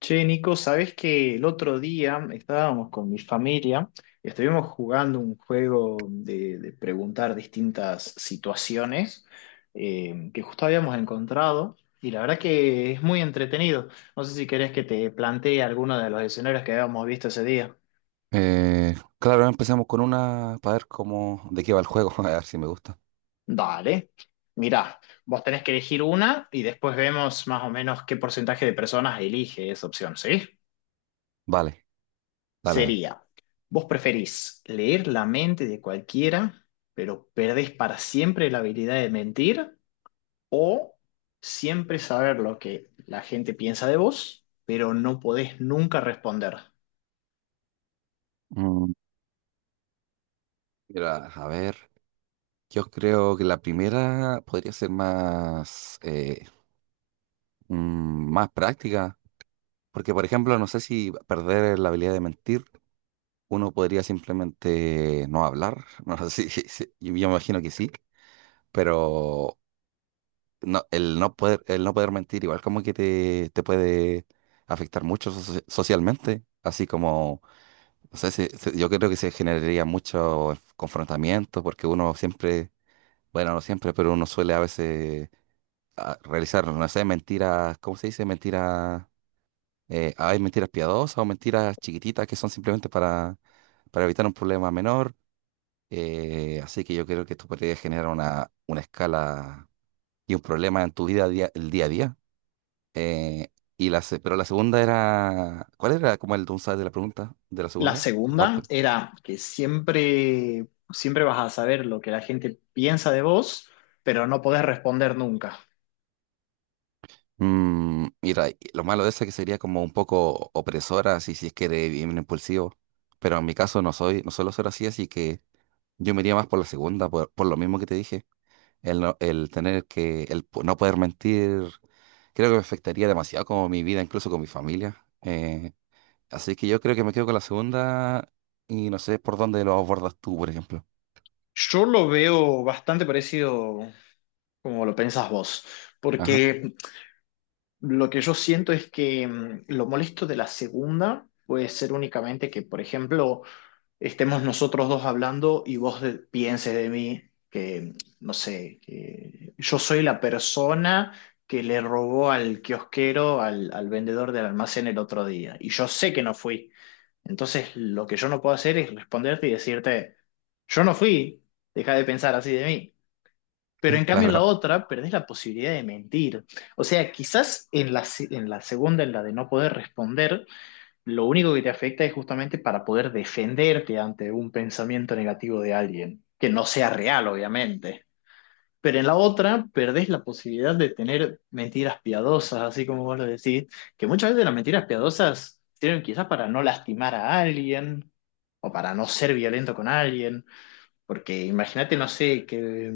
Che, Nico, sabes que el otro día estábamos con mi familia y estuvimos jugando un juego de preguntar distintas situaciones que justo habíamos encontrado y la verdad que es muy entretenido. No sé si querés que te plantee alguno de los escenarios que habíamos visto ese día. Claro, empecemos con una para ver de qué va el juego, a ver si me gusta. Dale. Mirá, vos tenés que elegir una y después vemos más o menos qué porcentaje de personas elige esa opción, ¿sí? Vale, dale. Sería, vos preferís leer la mente de cualquiera, pero perdés para siempre la habilidad de mentir, o siempre saber lo que la gente piensa de vos, pero no podés nunca responder. Mm, Mira, a ver, yo creo que la primera podría ser más, más práctica, porque por ejemplo, no sé si perder la habilidad de mentir, uno podría simplemente no hablar, no sé yo me imagino que sí, pero no, el no poder mentir igual como que te puede afectar mucho socialmente, así como. O sea, yo creo que se generaría mucho confrontamiento porque uno siempre, bueno, no siempre, pero uno suele a veces realizar, no sé, mentiras, ¿cómo se dice? Mentiras, hay mentiras piadosas o mentiras chiquititas que son simplemente para evitar un problema menor. Así que yo creo que esto podría generar una escala y un problema en tu vida, el día a día. Eh, pero la segunda era, ¿cuál era como el downside de la pregunta de la La segunda? segunda Aparte. era que siempre, siempre vas a saber lo que la gente piensa de vos, pero no podés responder nunca. Mm, mira, y lo malo de eso es que sería como un poco opresora, así si es que eres bien impulsivo. Pero en mi caso no soy, no suelo ser así, así que yo me iría más por la segunda, por lo mismo que te dije. El, no- El tener que no poder mentir, creo que me afectaría demasiado como mi vida, incluso con mi familia. Así que yo creo que me quedo con la segunda y no sé por dónde lo abordas tú, por ejemplo. Yo lo veo bastante parecido como lo pensás vos, Ajá, porque... Lo que yo siento es que lo molesto de la segunda puede ser únicamente que, por ejemplo, estemos nosotros dos hablando y vos pienses de mí que, no sé, que yo soy la persona que le robó al kiosquero, al, al vendedor del almacén el otro día. Y yo sé que no fui. Entonces, lo que yo no puedo hacer es responderte y decirte, yo no fui, deja de pensar así de mí. Pero en cambio en la claro, otra perdés la posibilidad de mentir. O sea, quizás en en la segunda, en la de no poder responder, lo único que te afecta es justamente para poder defenderte ante un pensamiento negativo de alguien, que no sea real, obviamente. Pero en la otra perdés la posibilidad de tener mentiras piadosas, así como vos lo decís, que muchas veces las mentiras piadosas sirven quizás para no lastimar a alguien o para no ser violento con alguien, porque imagínate, no sé, que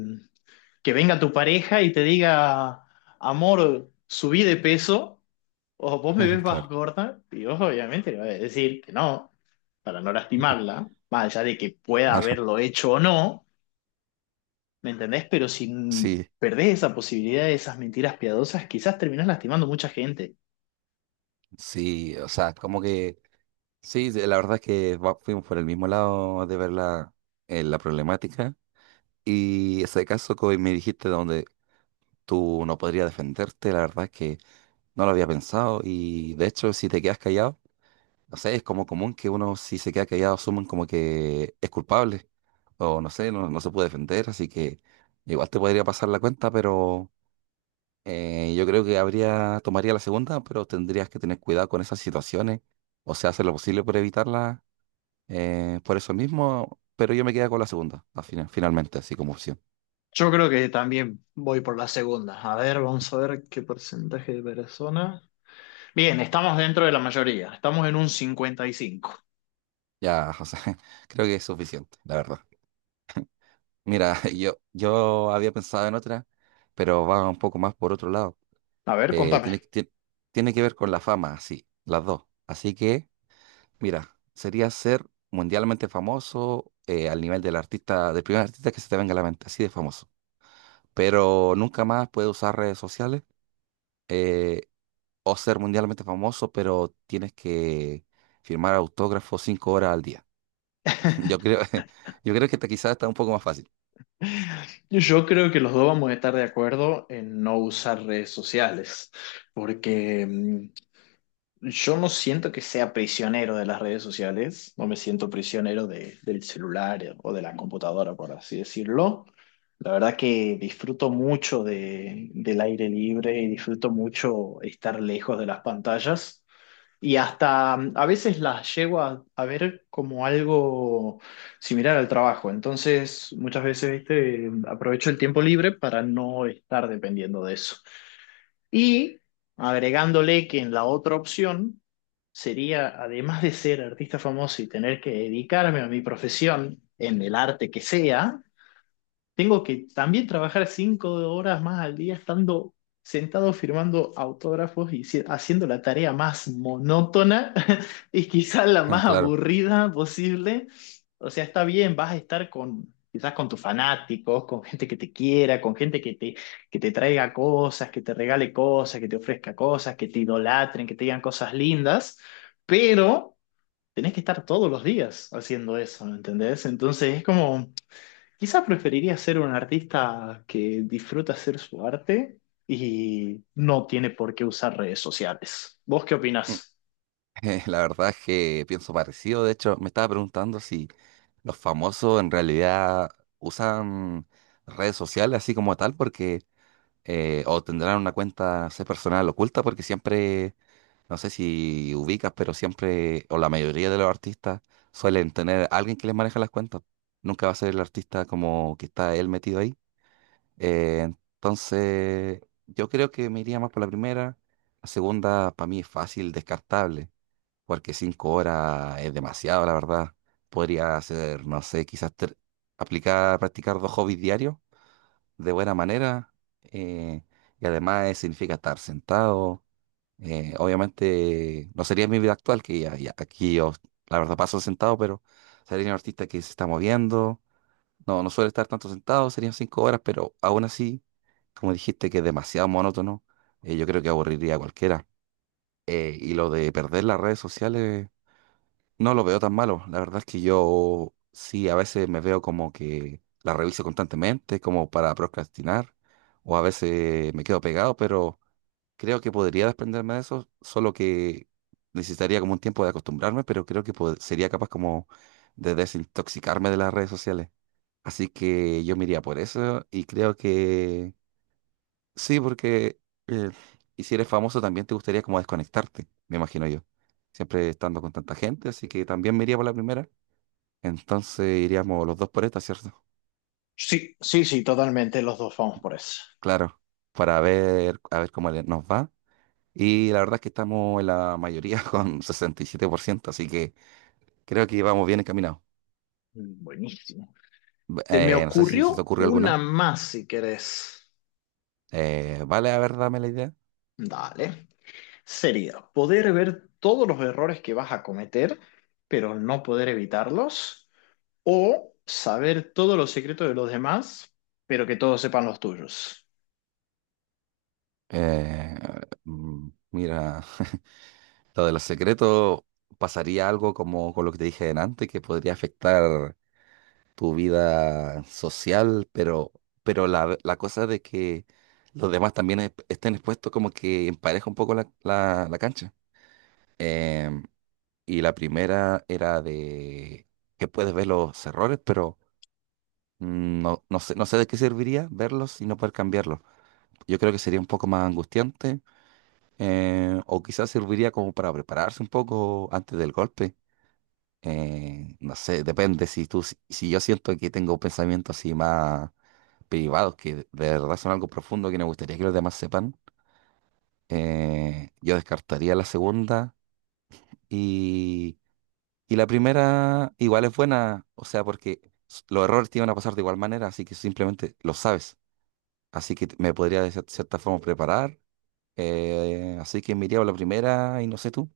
que venga tu pareja y te diga, amor, subí de peso, o vos me ves claro, más gorda, y vos obviamente le vas a decir que no, para no lastimarla, más allá de que pueda claro. haberlo hecho o no, ¿me entendés? Pero si Sí, perdés esa posibilidad de esas mentiras piadosas, quizás terminás lastimando mucha gente. sí, o sea, como que sí. La verdad es que fuimos por el mismo lado de ver la problemática y ese caso que hoy me dijiste donde tú no podrías defenderte, la verdad es que no lo había pensado y de hecho si te quedas callado, no sé, es como común que uno si se queda callado asumen como que es culpable o no sé, no se puede defender, así que igual te podría pasar la cuenta, pero yo creo que habría, tomaría la segunda, pero tendrías que tener cuidado con esas situaciones, o sea, hacer lo posible por evitarlas por eso mismo, pero yo me quedé con la segunda, al final, finalmente, así como opción. Yo creo que también voy por la segunda. A ver, vamos a ver qué porcentaje de personas. Bien, estamos dentro de la mayoría. Estamos en un 55. Ya, José, creo que es suficiente, la verdad. Mira, yo había pensado en otra, pero va un poco más por otro lado. A ver, Eh, contame. tiene, que- tie- tiene que ver con la fama, así, las dos. Así que, mira, sería ser mundialmente famoso al nivel del artista, del primer artista que se te venga a la mente, así de famoso. Pero nunca más puede usar redes sociales. eh, o ser mundialmente famoso, pero tienes que firmar autógrafos 5 horas al día. Yo creo, yo creo que esta quizás está un poco más fácil. Yo creo que los dos vamos a estar de acuerdo en no usar redes sociales, porque yo no siento que sea prisionero de las redes sociales, no me siento prisionero del celular o de la computadora, por así decirlo. La verdad que disfruto mucho del aire libre y disfruto mucho estar lejos de las pantallas. Y hasta a veces las llego a ver como algo similar al trabajo. Entonces, muchas veces, viste, aprovecho el tiempo libre para no estar dependiendo de eso. Y agregándole que en la otra opción sería, además de ser artista famoso y tener que dedicarme a mi profesión en el arte que sea, tengo que también trabajar 5 horas más al día estando sentado firmando autógrafos y haciendo la tarea más monótona y quizás la más Claro. aburrida posible. O sea, está bien, vas a estar con quizás con tus fanáticos, con gente que te quiera, con gente que te traiga cosas, que te regale cosas, que te ofrezca cosas, que te idolatren, que te digan cosas lindas, pero tenés que estar todos los días haciendo eso, ¿me entendés? Entonces es como... Quizás preferiría ser un artista que disfruta hacer su arte y no tiene por qué usar redes sociales. ¿Vos qué Mm. opinás? La verdad es que pienso parecido. De hecho, me estaba preguntando si los famosos en realidad usan redes sociales así como tal, porque o tendrán una cuenta, no sé, personal oculta, porque siempre. No sé si ubicas, pero siempre, o la mayoría de los artistas suelen tener alguien que les maneja las cuentas. Nunca va a ser el artista como que está él metido ahí. Eh, entonces, yo creo que me iría más por la primera. La segunda, para mí, es fácil, descartable, porque 5 horas es demasiado, la verdad. Podría hacer, no sé, quizás aplicar, practicar dos hobbies diarios de buena manera. eh, y además significa estar sentado, obviamente no sería mi vida actual, que ya aquí yo la verdad paso sentado, pero sería un artista que se está moviendo. No suele estar tanto sentado, serían 5 horas, pero aún así, como dijiste, que es demasiado monótono, yo creo que aburriría a cualquiera. Y lo de perder las redes sociales, no lo veo tan malo. La verdad es que yo sí, a veces me veo como que la reviso constantemente, como para procrastinar, o a veces me quedo pegado, pero creo que podría desprenderme de eso, solo que necesitaría como un tiempo de acostumbrarme, pero creo que sería capaz como de desintoxicarme de las redes sociales. Así que yo me iría por eso y creo que sí, porque eh, y si eres famoso también te gustaría como desconectarte, me imagino yo. Siempre estando con tanta gente, así que también me iría por la primera. Entonces iríamos los dos por esta, ¿cierto? Sí, sí, sí, totalmente, los dos vamos por eso. Claro, a ver cómo nos va. Y la verdad es que estamos en la mayoría con 67%, así que creo que vamos bien encaminados. Mm, buenísimo. Se me No sé si se te ocurrió ocurre una alguna. más si querés. Vale, a ver, dame la idea. Dale. Sería poder ver todos los errores que vas a cometer, pero no poder evitarlos, o saber todos los secretos de los demás, pero que todos sepan los tuyos. Eh, mm, mira, lo de los secretos, ¿pasaría algo como con lo que te dije en antes, que podría afectar tu vida social? Pero la cosa de que los demás también estén expuestos como que empareja un poco la cancha. Em, y la primera era de que puedes ver los errores, pero mm, no, no sé, no sé de qué serviría verlos y no poder cambiarlos. Yo creo que sería un poco más angustiante, o quizás serviría como para prepararse un poco antes del golpe. No sé, depende. Si tú, si yo siento que tengo pensamientos así más privados, que de verdad son algo profundo que me gustaría que los demás sepan, yo descartaría la segunda y, y la primera igual es buena, o sea, porque los errores te iban a pasar de igual manera, así que simplemente lo sabes. Así que me podría de cierta forma preparar. Así que me iría por la primera y no sé tú.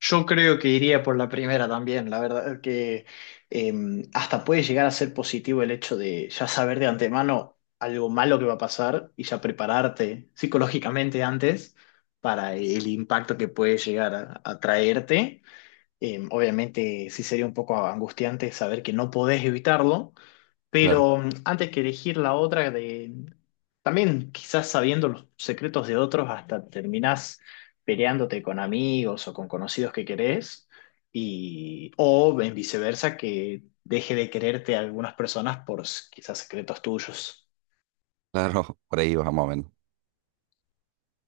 Yo creo que iría por la primera también, la verdad que eh, hasta puede llegar a ser positivo el hecho de ya saber de antemano algo malo que va a pasar y ya prepararte psicológicamente antes para el impacto que puede llegar a traerte. Obviamente sí sería un poco angustiante saber que no podés evitarlo, Claro, pero antes que elegir la otra, de, también quizás sabiendo los secretos de otros, hasta terminás peleándote con amigos o con conocidos que querés, y, o en viceversa, que deje de quererte a algunas personas por quizás secretos tuyos. claro, por ahí vamos más o menos.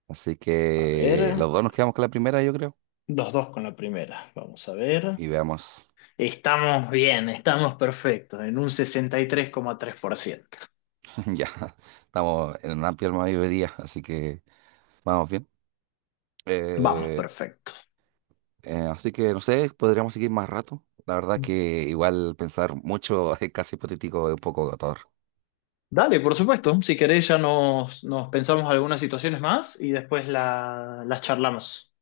Así A que ver, los dos nos quedamos con la primera, yo creo. los dos con la primera, vamos a ver. Y veamos. Estamos bien, estamos perfectos, en un 63,3%. Ya, estamos en una amplia mayoría, así que vamos bien. Vamos, Eh, perfecto. Así que no sé, podríamos seguir más rato. La verdad que igual pensar mucho es casi hipotético, es un poco agotador. Dale, por supuesto. Si querés, ya nos pensamos algunas situaciones más y después las charlamos.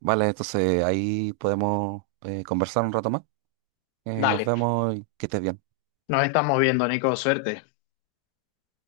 Vale, entonces ahí podemos conversar un rato más. Nos Dale. vemos y que estés bien. Nos estamos viendo, Nico. Suerte.